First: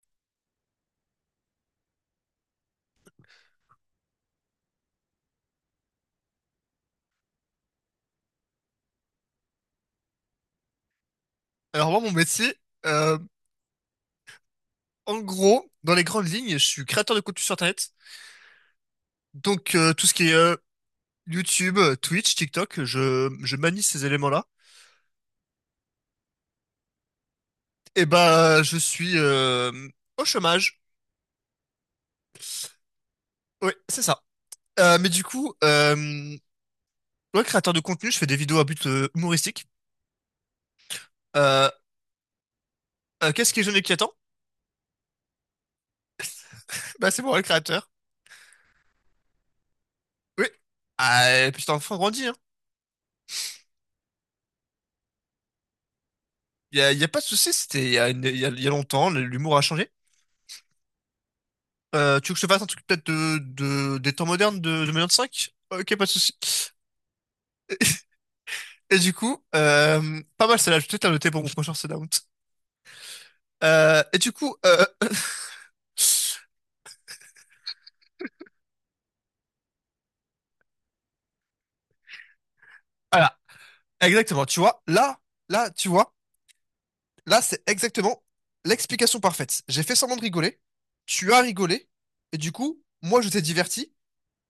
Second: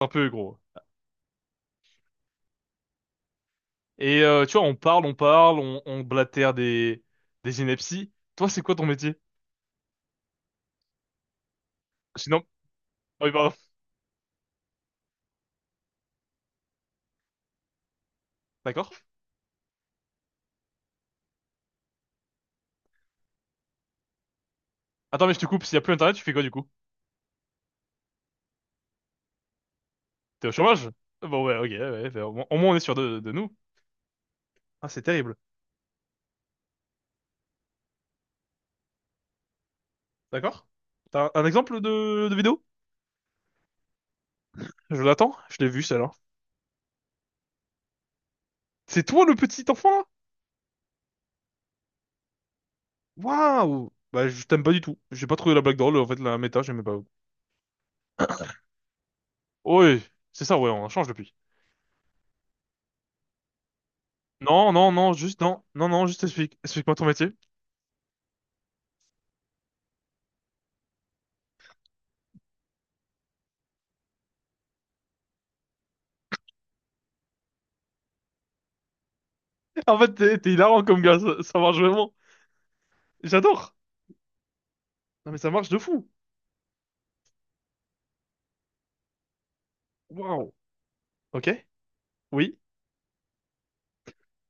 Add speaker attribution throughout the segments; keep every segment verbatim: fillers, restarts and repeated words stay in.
Speaker 1: Un peu gros. Et euh, tu vois, on parle, on parle, on, on blatère des, des inepties. Toi, c'est quoi ton métier?
Speaker 2: Alors moi, mon
Speaker 1: Sinon,
Speaker 2: métier, euh,
Speaker 1: oh, oui, pardon.
Speaker 2: en gros, dans les grandes lignes, je suis créateur de contenu sur Internet.
Speaker 1: D'accord.
Speaker 2: Donc euh, tout ce qui est euh, YouTube, euh, Twitch, TikTok, je, je manie ces éléments-là.
Speaker 1: Attends, mais je te coupe, s'il y a plus internet, tu fais quoi du coup?
Speaker 2: Et bah je suis euh, au
Speaker 1: T'es au
Speaker 2: chômage.
Speaker 1: chômage? Bon, ouais, ok, ouais, bah, au moins, au moins, on est sûr de, de nous.
Speaker 2: Oui, c'est ça.
Speaker 1: Ah,
Speaker 2: Euh,
Speaker 1: c'est
Speaker 2: mais du
Speaker 1: terrible.
Speaker 2: coup, euh, ouais, créateur de contenu, je fais des vidéos à but euh, humoristique.
Speaker 1: D'accord. T'as un, un
Speaker 2: Euh,
Speaker 1: exemple de, de vidéo?
Speaker 2: euh, qu'est-ce qui est jeune et qui attend?
Speaker 1: Je l'attends, je l'ai vu celle-là.
Speaker 2: Bah c'est moi le créateur.
Speaker 1: C'est toi le petit enfant là?
Speaker 2: Oui. Ah, et puis c'est un enfant grandi, hein.
Speaker 1: Waouh! Bah, je t'aime pas du tout. J'ai pas trouvé la blague drôle, en fait, la méta,
Speaker 2: Il y
Speaker 1: j'aimais
Speaker 2: a,
Speaker 1: pas.
Speaker 2: y a pas de souci, c'était il y a, une- y a, y a longtemps, l'humour a changé.
Speaker 1: Oui, c'est ça, ouais, on change depuis.
Speaker 2: Euh, tu veux que je te fasse un truc peut-être de, de, des temps modernes
Speaker 1: Non,
Speaker 2: de
Speaker 1: non, non, juste,
Speaker 2: deux mille vingt-cinq?
Speaker 1: non, non,
Speaker 2: Ok, pas
Speaker 1: non,
Speaker 2: de
Speaker 1: juste
Speaker 2: souci.
Speaker 1: explique. Explique-moi ton métier.
Speaker 2: Et du coup, euh, pas mal celle-là, je vais peut-être la noter pour mon prochain Sundown. Euh, et du coup, euh,
Speaker 1: En fait, t'es t'es hilarant comme gars, ça, ça marche vraiment.
Speaker 2: voilà,
Speaker 1: J'adore.
Speaker 2: exactement, tu vois, là,
Speaker 1: Non mais ça marche
Speaker 2: là,
Speaker 1: de
Speaker 2: tu
Speaker 1: fou.
Speaker 2: vois, là, c'est exactement l'explication parfaite. J'ai fait semblant de
Speaker 1: Waouh.
Speaker 2: rigoler, tu as
Speaker 1: Ok.
Speaker 2: rigolé, et du
Speaker 1: Oui.
Speaker 2: coup, moi, je t'ai diverti,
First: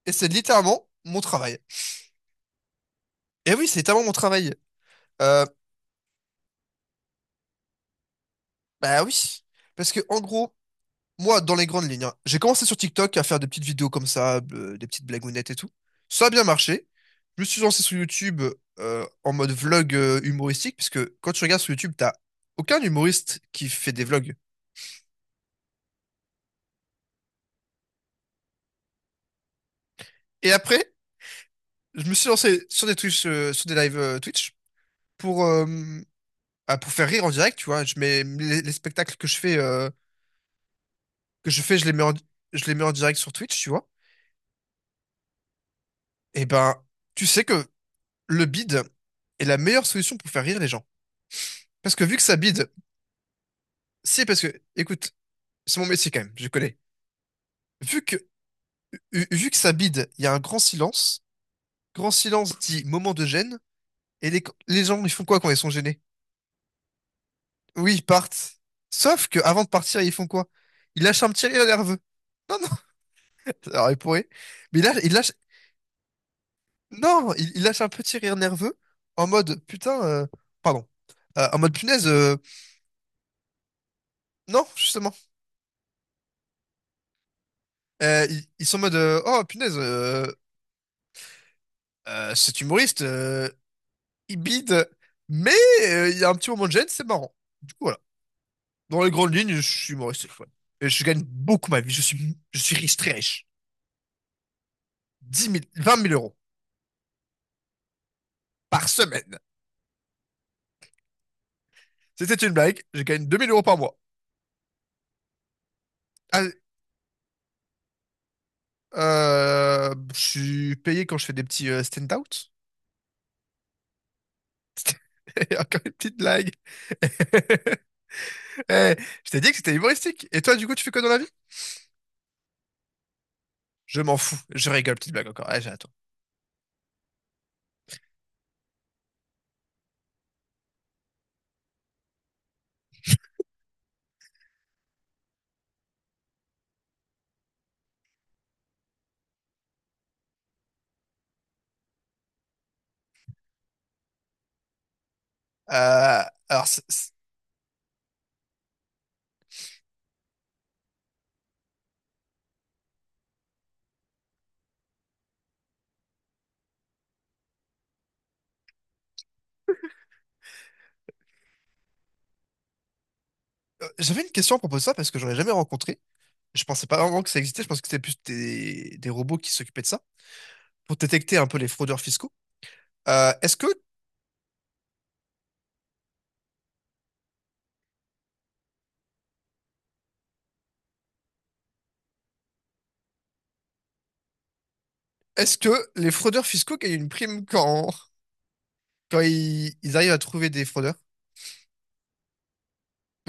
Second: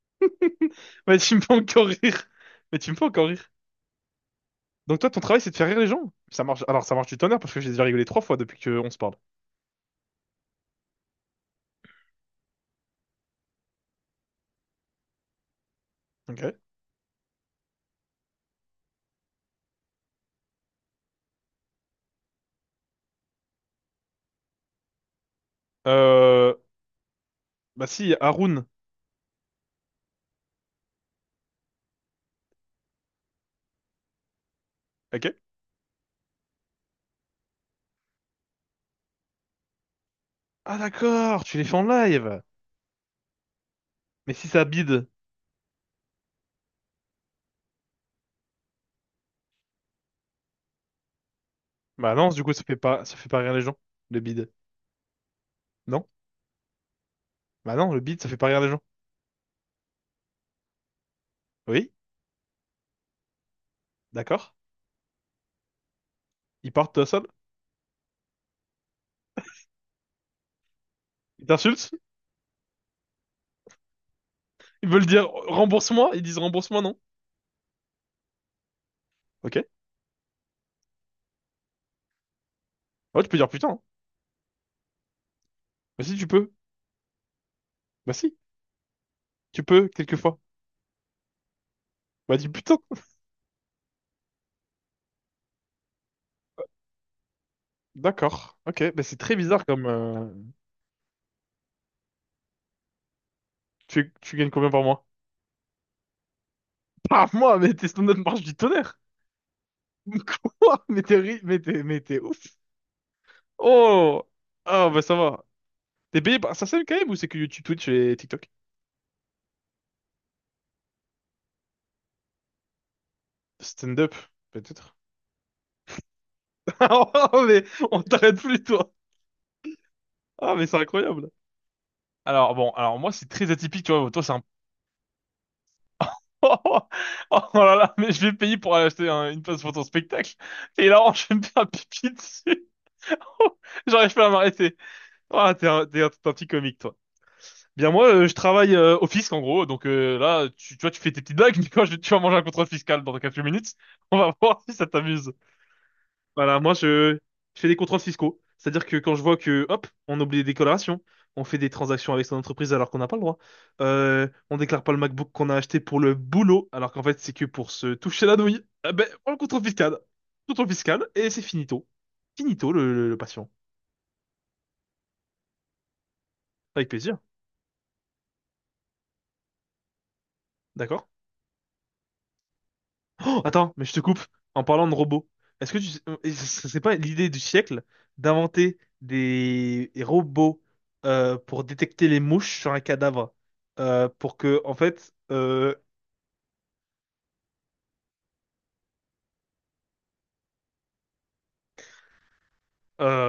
Speaker 2: et c'est littéralement
Speaker 1: Mais
Speaker 2: mon
Speaker 1: tu me fais
Speaker 2: travail.
Speaker 1: encore rire. Mais tu me fais encore rire.
Speaker 2: Et oui, c'est littéralement mon travail.
Speaker 1: Donc toi, ton travail,
Speaker 2: Euh,
Speaker 1: c'est de faire rire les gens? Ça marche. Alors ça marche du tonnerre parce que j'ai déjà rigolé trois fois depuis qu'on se
Speaker 2: bah
Speaker 1: parle.
Speaker 2: oui, parce que en gros, moi, dans les grandes lignes, hein, j'ai commencé sur TikTok à faire des petites vidéos comme ça, euh, des petites blagounettes et tout. Ça a bien
Speaker 1: Ok.
Speaker 2: marché. Je me suis lancé sur YouTube euh, en mode vlog euh, humoristique, puisque quand tu regardes sur YouTube, t'as aucun humoriste qui fait des vlogs.
Speaker 1: Euh... Bah si, Haroun.
Speaker 2: Et après, je me suis lancé sur des Twitch, euh, sur des lives euh, Twitch
Speaker 1: Ok.
Speaker 2: pour, euh, ah, pour faire rire en direct, tu vois. Je mets les, les spectacles que je fais, euh,
Speaker 1: Ah d'accord,
Speaker 2: que
Speaker 1: tu
Speaker 2: je
Speaker 1: les fais
Speaker 2: fais,
Speaker 1: en
Speaker 2: je les mets en,
Speaker 1: live.
Speaker 2: je les mets en direct sur Twitch, tu vois.
Speaker 1: Mais si ça bide.
Speaker 2: Et ben, tu sais que le bid est la meilleure solution pour faire rire les gens. Parce que
Speaker 1: Bah
Speaker 2: vu que
Speaker 1: non,
Speaker 2: ça
Speaker 1: du coup, ça
Speaker 2: bide,
Speaker 1: fait pas, ça fait pas rire les gens. Le
Speaker 2: c'est parce que,
Speaker 1: bide.
Speaker 2: écoute, c'est mon
Speaker 1: Non?
Speaker 2: métier quand même, je connais.
Speaker 1: Bah non, le
Speaker 2: Vu que,
Speaker 1: bide, ça fait pas rire les gens.
Speaker 2: vu vu que ça bide, il y a un grand silence.
Speaker 1: Oui?
Speaker 2: Grand silence dit moment de gêne. Et les,
Speaker 1: D'accord.
Speaker 2: les gens, ils font quoi quand ils sont gênés?
Speaker 1: Ils partent seuls.
Speaker 2: Oui, ils partent. Sauf que avant de partir, ils font quoi? Ils lâchent un petit
Speaker 1: Ils
Speaker 2: rire
Speaker 1: t'insultent.
Speaker 2: nerveux. Non, non, alors ils pourraient. Mais
Speaker 1: Ils
Speaker 2: là,
Speaker 1: veulent
Speaker 2: ils
Speaker 1: dire
Speaker 2: lâchent,
Speaker 1: rembourse-moi. Ils disent rembourse-moi, non?
Speaker 2: non, ils, ils lâchent un petit rire nerveux en mode,
Speaker 1: Ok.
Speaker 2: putain, euh, pardon. Euh, en mode, punaise, euh,
Speaker 1: Ouais, tu peux dire putain. Hein.
Speaker 2: non, justement.
Speaker 1: Bah si, tu peux. Bah
Speaker 2: Euh,
Speaker 1: si,
Speaker 2: ils, ils sont en mode, euh, oh,
Speaker 1: tu
Speaker 2: punaise,
Speaker 1: peux,
Speaker 2: euh,
Speaker 1: quelquefois.
Speaker 2: euh,
Speaker 1: Bah dis
Speaker 2: cet
Speaker 1: putain.
Speaker 2: humoriste, euh, il bide, mais euh, il y a un petit moment de gêne, c'est marrant. Du coup, voilà.
Speaker 1: D'accord. Ok,
Speaker 2: Dans
Speaker 1: bah
Speaker 2: les
Speaker 1: c'est
Speaker 2: grandes
Speaker 1: très
Speaker 2: lignes, je
Speaker 1: bizarre comme...
Speaker 2: suis humoriste.
Speaker 1: euh,
Speaker 2: Ouais. Et je gagne beaucoup ma vie. Je suis, je suis riche, très riche.
Speaker 1: Tu, tu gagnes combien par mois?
Speaker 2: Dix mille, vingt mille euros
Speaker 1: Par mois, mais tes stand-up marche du
Speaker 2: par
Speaker 1: tonnerre.
Speaker 2: semaine.
Speaker 1: Quoi? Mais t'es ri... mais t'es, mais t'es
Speaker 2: C'était
Speaker 1: ouf.
Speaker 2: une blague. Je gagne deux mille euros par mois.
Speaker 1: Oh! Ah bah ça va. T'es payé par
Speaker 2: Allez,
Speaker 1: SACEM quand même ou c'est que YouTube, Twitch et TikTok?
Speaker 2: euh, je suis payé quand je fais des petits euh, stand-out.
Speaker 1: Stand-up, peut-être.
Speaker 2: Et encore une petite blague.
Speaker 1: Ah mais on t'arrête plus toi.
Speaker 2: Eh, je t'ai dit que c'était humoristique. Et
Speaker 1: Ah
Speaker 2: toi, du
Speaker 1: mais
Speaker 2: coup,
Speaker 1: c'est
Speaker 2: tu fais quoi dans la vie?
Speaker 1: incroyable. Alors bon, alors moi c'est très atypique, tu
Speaker 2: Je
Speaker 1: vois.
Speaker 2: m'en
Speaker 1: Toi c'est
Speaker 2: fous.
Speaker 1: un
Speaker 2: Je rigole, petite blague encore. Allez, j'ai à toi.
Speaker 1: Oh, oh, oh là là, mais je vais payer pour aller acheter un- une place pour ton spectacle. Et là, je vais me faire pipi dessus. J'arrive pas à m'arrêter. Ah, t'es un, t'es un, t'es un petit comique, toi. Bien, moi, euh, je travaille euh, au fisc, en gros. Donc euh, là, tu, tu vois, tu fais tes petites blagues, mais quand je, tu vas manger un contrôle fiscal dans quelques minutes, on va voir si ça t'amuse.
Speaker 2: Euh,
Speaker 1: Voilà,
Speaker 2: alors,
Speaker 1: moi
Speaker 2: c'est- c'est-
Speaker 1: je, je fais des contrôles fiscaux. C'est-à-dire que quand je vois que, hop, on oublie des déclarations, on fait des transactions avec son entreprise alors qu'on n'a pas le droit, euh, on déclare pas le MacBook qu'on a acheté pour le boulot alors qu'en fait c'est que pour se toucher la nouille, eh ben, on le contrôle fiscal. Contrôle fiscal et c'est finito. Finito le, le- le patient.
Speaker 2: euh, j'avais une question à propos de ça parce que j'aurais jamais rencontré. Je pensais
Speaker 1: Avec
Speaker 2: pas
Speaker 1: plaisir,
Speaker 2: vraiment que ça existait. Je pense que c'était plus des, des robots qui s'occupaient de ça pour
Speaker 1: d'accord?
Speaker 2: détecter un peu les fraudeurs fiscaux. Euh,
Speaker 1: Oh,
Speaker 2: est-ce que
Speaker 1: attends, mais je te coupe. En parlant de robots, est-ce que tu sais- euh, ce serait pas l'idée du siècle d'inventer des des robots euh, pour détecter les mouches sur un cadavre euh, pour que en fait
Speaker 2: Est-ce que
Speaker 1: euh,
Speaker 2: les fraudeurs fiscaux gagnent une prime quand, quand ils, ils arrivent à trouver des fraudeurs?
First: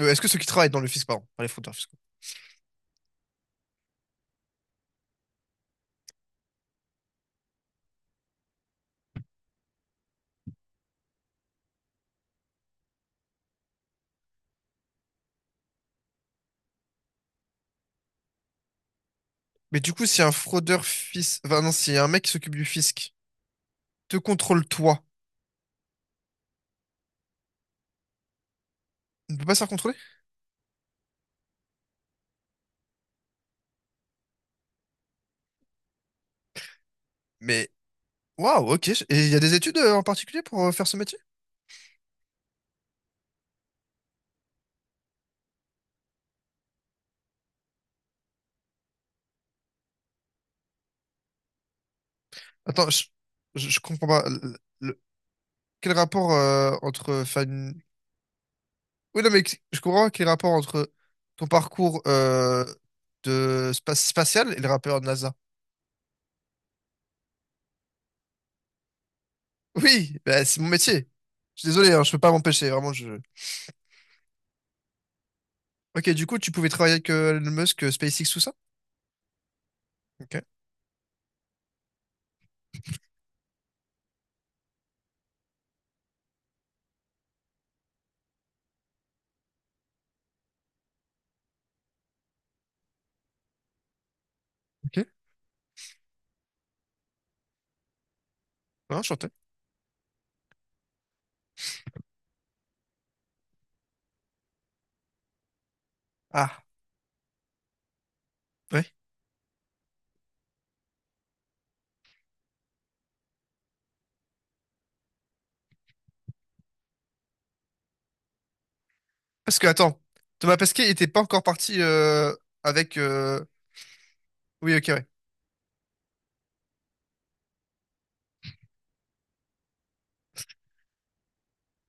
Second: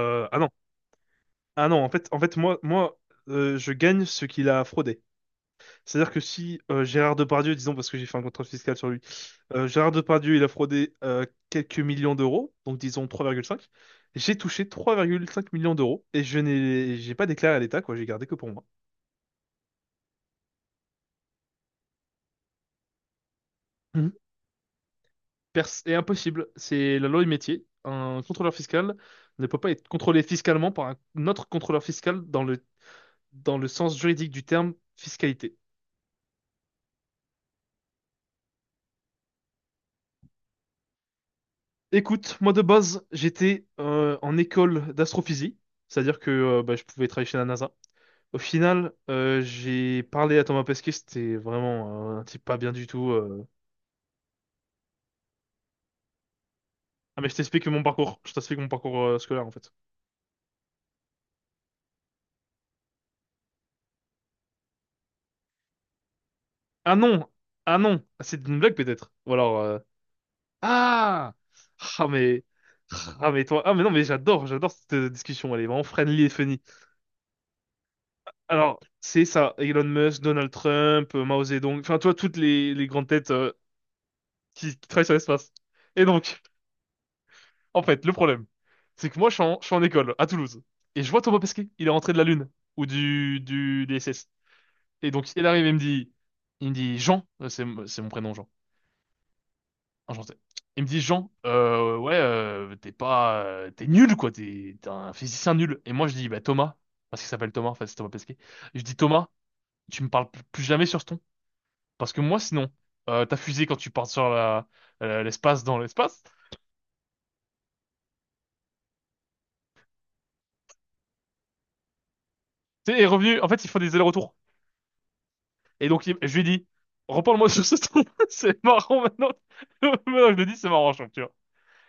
Speaker 2: Euh, Est-ce que ceux
Speaker 1: ah
Speaker 2: qui
Speaker 1: non,
Speaker 2: travaillent dans le fisc, pardon, pas les
Speaker 1: ah
Speaker 2: fraudeurs
Speaker 1: non en
Speaker 2: fiscaux.
Speaker 1: fait en fait moi moi euh, je gagne ce qu'il a fraudé. C'est-à-dire que si euh, Gérard Depardieu, disons, parce que j'ai fait un contrôle fiscal sur lui, euh, Gérard Depardieu, il a fraudé euh, quelques millions d'euros, donc disons trois virgule cinq, j'ai touché trois virgule cinq millions d'euros et je n'ai j'ai pas déclaré à l'État, quoi, j'ai gardé que pour moi.
Speaker 2: Mais du coup, si un fraudeur fisc, enfin non, si un mec qui s'occupe du fisc
Speaker 1: Mhm.
Speaker 2: te contrôle toi,
Speaker 1: Pers- est impossible, c'est la loi du métier. Un contrôleur fiscal
Speaker 2: il ne peut
Speaker 1: ne
Speaker 2: pas
Speaker 1: peut
Speaker 2: se faire
Speaker 1: pas être
Speaker 2: contrôler?
Speaker 1: contrôlé fiscalement par un autre contrôleur fiscal dans le, dans le sens juridique du terme fiscalité.
Speaker 2: Mais Waouh, ok. Et il y a des études euh, en particulier pour euh, faire ce métier?
Speaker 1: Écoute, moi de base, j'étais euh, en école d'astrophysique, c'est-à-dire que euh, bah, je pouvais travailler chez la NASA. Au final, euh, j'ai parlé à Thomas Pesquet, c'était vraiment euh, un type pas bien du
Speaker 2: Attends, je,
Speaker 1: tout. Euh.
Speaker 2: je, je comprends pas. Le- le- quel rapport euh,
Speaker 1: Ah
Speaker 2: entre
Speaker 1: mais je
Speaker 2: faire
Speaker 1: t'explique
Speaker 2: une-
Speaker 1: mon parcours, je t'explique mon parcours euh,
Speaker 2: oui, non, mais
Speaker 1: scolaire en fait.
Speaker 2: je comprends pas quel rapport entre ton parcours euh, de spa- spatial et le rappeur de NASA.
Speaker 1: Ah non, ah non, Ah, c'est une blague peut-être. Ou alors, euh,
Speaker 2: Oui, bah, c'est mon métier.
Speaker 1: ah,
Speaker 2: Je suis désolé, hein,
Speaker 1: ah
Speaker 2: je peux pas
Speaker 1: mais,
Speaker 2: m'empêcher, vraiment. Je...
Speaker 1: ah mais toi, ah mais non mais j'adore, j'adore cette euh, discussion, elle est vraiment
Speaker 2: Ok,
Speaker 1: friendly
Speaker 2: du
Speaker 1: et
Speaker 2: coup, tu
Speaker 1: funny.
Speaker 2: pouvais travailler avec euh, Elon Musk, euh, SpaceX, tout ça?
Speaker 1: Alors c'est ça, Elon Musk,
Speaker 2: Ok,
Speaker 1: Donald Trump, euh, Mao Zedong, enfin toi toutes les, les grandes têtes euh, qui, qui travaillent sur l'espace. Et donc. En fait, le problème, c'est que moi, je suis en, je suis en école à Toulouse et je vois Thomas Pesquet. Il est rentré de la Lune ou du du des S S.
Speaker 2: ok.
Speaker 1: Et donc, il arrive et il me dit, il me dit Jean, euh, c'est c'est mon prénom Jean,
Speaker 2: Ah, enchanté.
Speaker 1: enchanté. Il me dit Jean, euh, ouais, euh, t'es pas, euh, t'es nul quoi, t'es t'es un physicien nul. Et moi, je dis bah
Speaker 2: Ah,
Speaker 1: Thomas, parce qu'il s'appelle Thomas, enfin c'est Thomas Pesquet. Je
Speaker 2: ouais.
Speaker 1: dis Thomas, tu me parles plus plus jamais sur ce ton, parce que moi, sinon, euh, ta fusée quand tu pars sur la euh, l'espace dans l'espace,
Speaker 2: Parce que, attends, Thomas Pesquet était pas encore parti euh,
Speaker 1: tu
Speaker 2: avec...
Speaker 1: sais, est
Speaker 2: euh,
Speaker 1: revenu. En fait, il faut des allers-retours.
Speaker 2: oui, ok, ouais.
Speaker 1: Et donc, il- je lui ai dit, reparle-moi sur ce ton, c'est marrant maintenant. Maintenant, je le dis, c'est marrant, je trouve, tu vois.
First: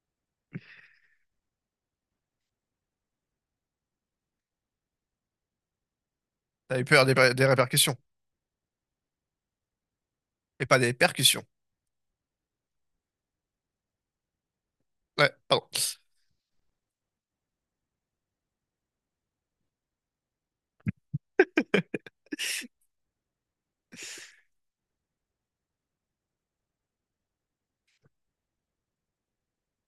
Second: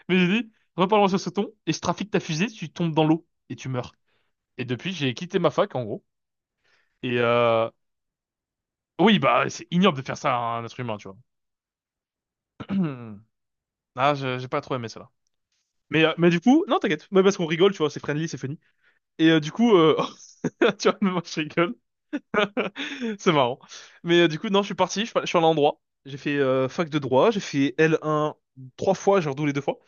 Speaker 1: Mais j'ai dit, reparle-moi sur ce ton, et je trafique ta fusée, tu tombes dans l'eau, et tu meurs. Et depuis, j'ai quitté ma fac, en gros.
Speaker 2: T'as eu peur des,
Speaker 1: Et
Speaker 2: des
Speaker 1: euh,
Speaker 2: répercussions.
Speaker 1: oui, bah, c'est ignoble de faire ça à
Speaker 2: Et
Speaker 1: un
Speaker 2: pas
Speaker 1: être
Speaker 2: des
Speaker 1: humain, tu vois.
Speaker 2: percussions.
Speaker 1: Ah, je- j'ai pas trop aimé ça, là.
Speaker 2: Ouais, pardon.
Speaker 1: Mais, euh, mais du coup, non, t'inquiète, mais parce qu'on rigole, tu vois, c'est friendly, c'est funny. Et euh, du coup, euh, tu vois, moi, je rigole. C'est marrant. Mais euh, du coup, non, je suis parti, je suis je suis allé en droit. J'ai fait euh, fac de droit, j'ai fait L un trois fois, j'ai redoublé deux fois.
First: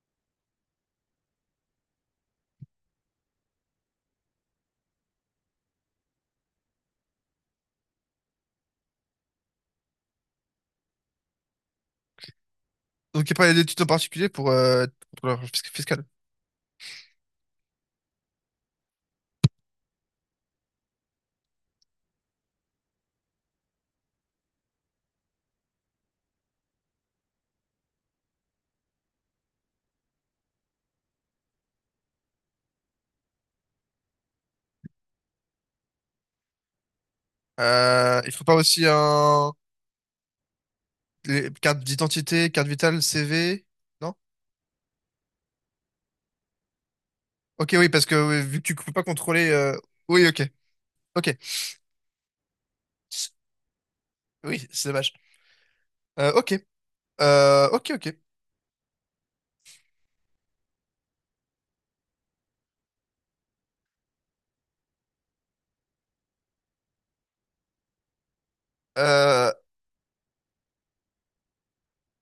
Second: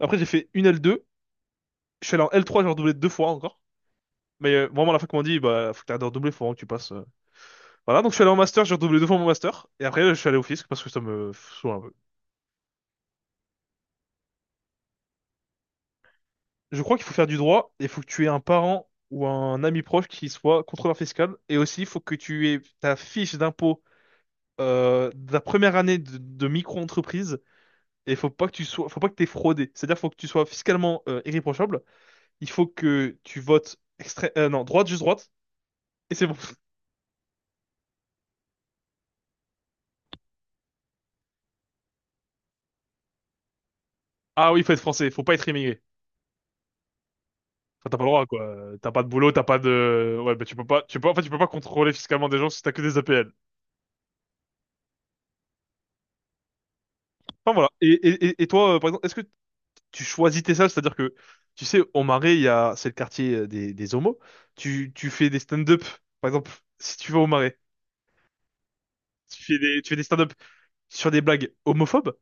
Speaker 1: Après, j'ai fait une L deux, je suis allé en L trois, j'ai redoublé deux fois encore. Mais euh, vraiment, à la fac m'a dit, bah, faut que t'arrêtes de redoubler, faut vraiment que tu passes. Euh. Voilà, donc je suis allé en master, j'ai redoublé deux fois mon master. Et après, je suis allé au fisc parce que ça me saoule un peu.
Speaker 2: Donc, il n'y a pas d'études en particulier pour euh, être contrôleur fisc- fiscal.
Speaker 1: Je crois qu'il faut faire du droit et il faut que tu aies un parent ou un ami proche qui soit contrôleur fiscal. Et aussi, il faut que tu aies ta fiche d'impôt euh, de la première année de, de micro-entreprise. Et faut pas que tu sois, faut pas que t'aies fraudé. C'est-à-dire, faut que tu sois fiscalement euh, irréprochable. Il faut que tu votes extré- euh, non, droite, juste droite. Et c'est bon.
Speaker 2: Euh, il faut pas aussi un... les cartes d'identité, carte vitale, C V, non?
Speaker 1: Ah oui, faut être français. Faut pas être immigré.
Speaker 2: Ok, oui,
Speaker 1: Enfin, t'as pas
Speaker 2: parce
Speaker 1: le
Speaker 2: que
Speaker 1: droit, quoi.
Speaker 2: oui, vu que tu
Speaker 1: Euh,
Speaker 2: peux
Speaker 1: T'as
Speaker 2: pas
Speaker 1: pas de boulot, t'as
Speaker 2: contrôler...
Speaker 1: pas
Speaker 2: euh,
Speaker 1: de,
Speaker 2: oui,
Speaker 1: ouais,
Speaker 2: ok,
Speaker 1: bah, tu peux pas, tu peux, en fait, tu
Speaker 2: ok.
Speaker 1: peux pas contrôler fiscalement des gens si t'as que des A P L.
Speaker 2: Oui, c'est dommage. Euh, ok,
Speaker 1: Enfin,
Speaker 2: euh,
Speaker 1: voilà. Et,
Speaker 2: ok, ok.
Speaker 1: et, et- et toi, euh, par exemple, est-ce que tu choisis tes salles? C'est-à-dire que, tu sais, au Marais, il y a, c'est le quartier euh, des, des homos. Tu, tu fais des stand-up. Par exemple, si tu vas au Marais, tu
Speaker 2: Euh,
Speaker 1: fais des, tu fais des stand-up sur des blagues homophobes.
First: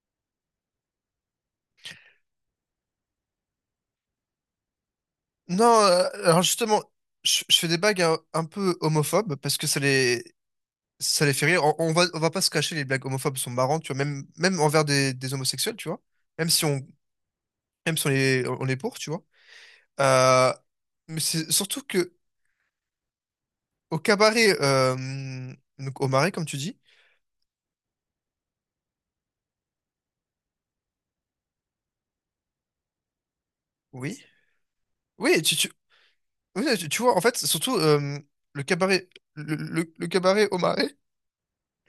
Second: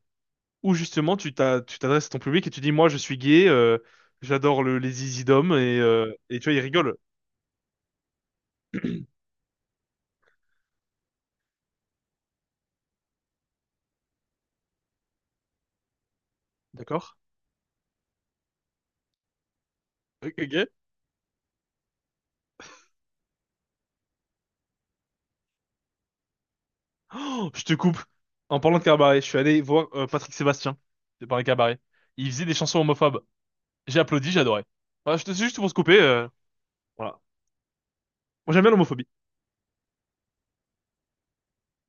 Speaker 1: Où justement tu t'as- tu t'adresses à ton public et tu dis, moi je suis gay, euh, j'adore le- les easy dom
Speaker 2: non,
Speaker 1: et,
Speaker 2: euh,
Speaker 1: euh, et
Speaker 2: alors
Speaker 1: tu vois, ils
Speaker 2: justement,
Speaker 1: rigolent.
Speaker 2: je, je fais des blagues un, un peu homophobes parce que ça les, ça les fait rire. On, on va, on va pas se cacher, les blagues homophobes sont marrantes, tu vois, même, même envers des, des homosexuels, tu vois. Même si on,
Speaker 1: D'accord?
Speaker 2: même si on est, on est pour, tu vois.
Speaker 1: Ok.
Speaker 2: Euh,
Speaker 1: Ok.
Speaker 2: mais c'est surtout que au cabaret, euh, donc au marais, comme tu dis,
Speaker 1: Oh, je te coupe. En parlant de cabaret, je suis allé voir euh, Patrick Sébastien. C'est par un cabaret. Il faisait des chansons homophobes. J'ai
Speaker 2: oui,
Speaker 1: applaudi, j'adorais. Voilà, je te
Speaker 2: oui,
Speaker 1: suis
Speaker 2: tu,
Speaker 1: juste pour
Speaker 2: tu,
Speaker 1: se couper. Euh,
Speaker 2: oui, tu, tu vois, en
Speaker 1: voilà.
Speaker 2: fait, surtout euh,
Speaker 1: Moi
Speaker 2: le
Speaker 1: j'aime bien l'homophobie.
Speaker 2: cabaret, le, le- le cabaret au marais,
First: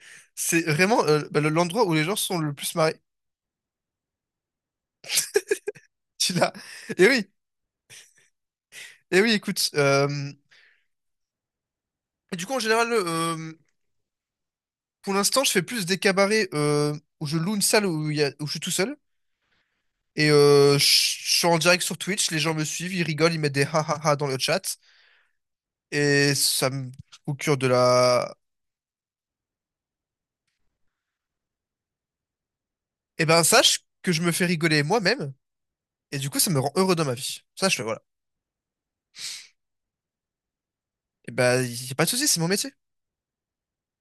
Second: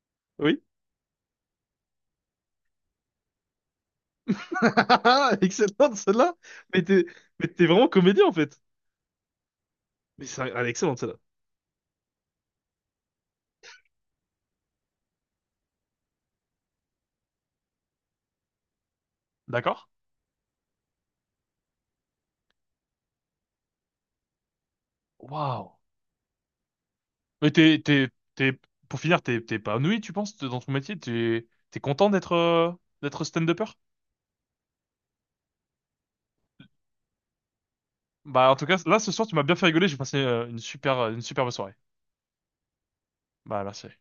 Speaker 2: c'est
Speaker 1: Oui.
Speaker 2: vraiment euh, bah, le- l'endroit où les gens sont le plus marrés.
Speaker 1: Excellente
Speaker 2: Tu
Speaker 1: celle-là.
Speaker 2: l'as.
Speaker 1: Mais t'es
Speaker 2: Et oui,
Speaker 1: mais t'es vraiment comédien en fait.
Speaker 2: et oui, écoute. euh,
Speaker 1: Mais c'est, elle est excellente celle-là.
Speaker 2: et du coup, en général, euh, pour l'instant, je fais plus des cabarets euh, où je loue une salle où, il y a, où je suis tout seul.
Speaker 1: D'accord?
Speaker 2: Et euh, je je suis en direct sur Twitch, les gens me suivent, ils rigolent, ils mettent des ha ha ha dans le chat.
Speaker 1: Waouh.
Speaker 2: Et ça me
Speaker 1: Mais
Speaker 2: procure de
Speaker 1: t'es, t'es,
Speaker 2: la...
Speaker 1: t'es, pour finir, t'es, t'es pas ennuyé, tu penses, dans ton métier? T'es, t'es content d'être, euh, d'être
Speaker 2: Eh ben,
Speaker 1: stand-upper?
Speaker 2: sache que je me fais rigoler moi-même, et du coup, ça me rend heureux dans ma vie. Sache-le, voilà.
Speaker 1: Bah, en tout cas, là, ce soir, tu m'as bien fait rigoler, j'ai passé, euh, une super, euh, une
Speaker 2: Et
Speaker 1: superbe
Speaker 2: ben,
Speaker 1: soirée.
Speaker 2: y a pas de souci, c'est mon métier.
Speaker 1: Bah, merci.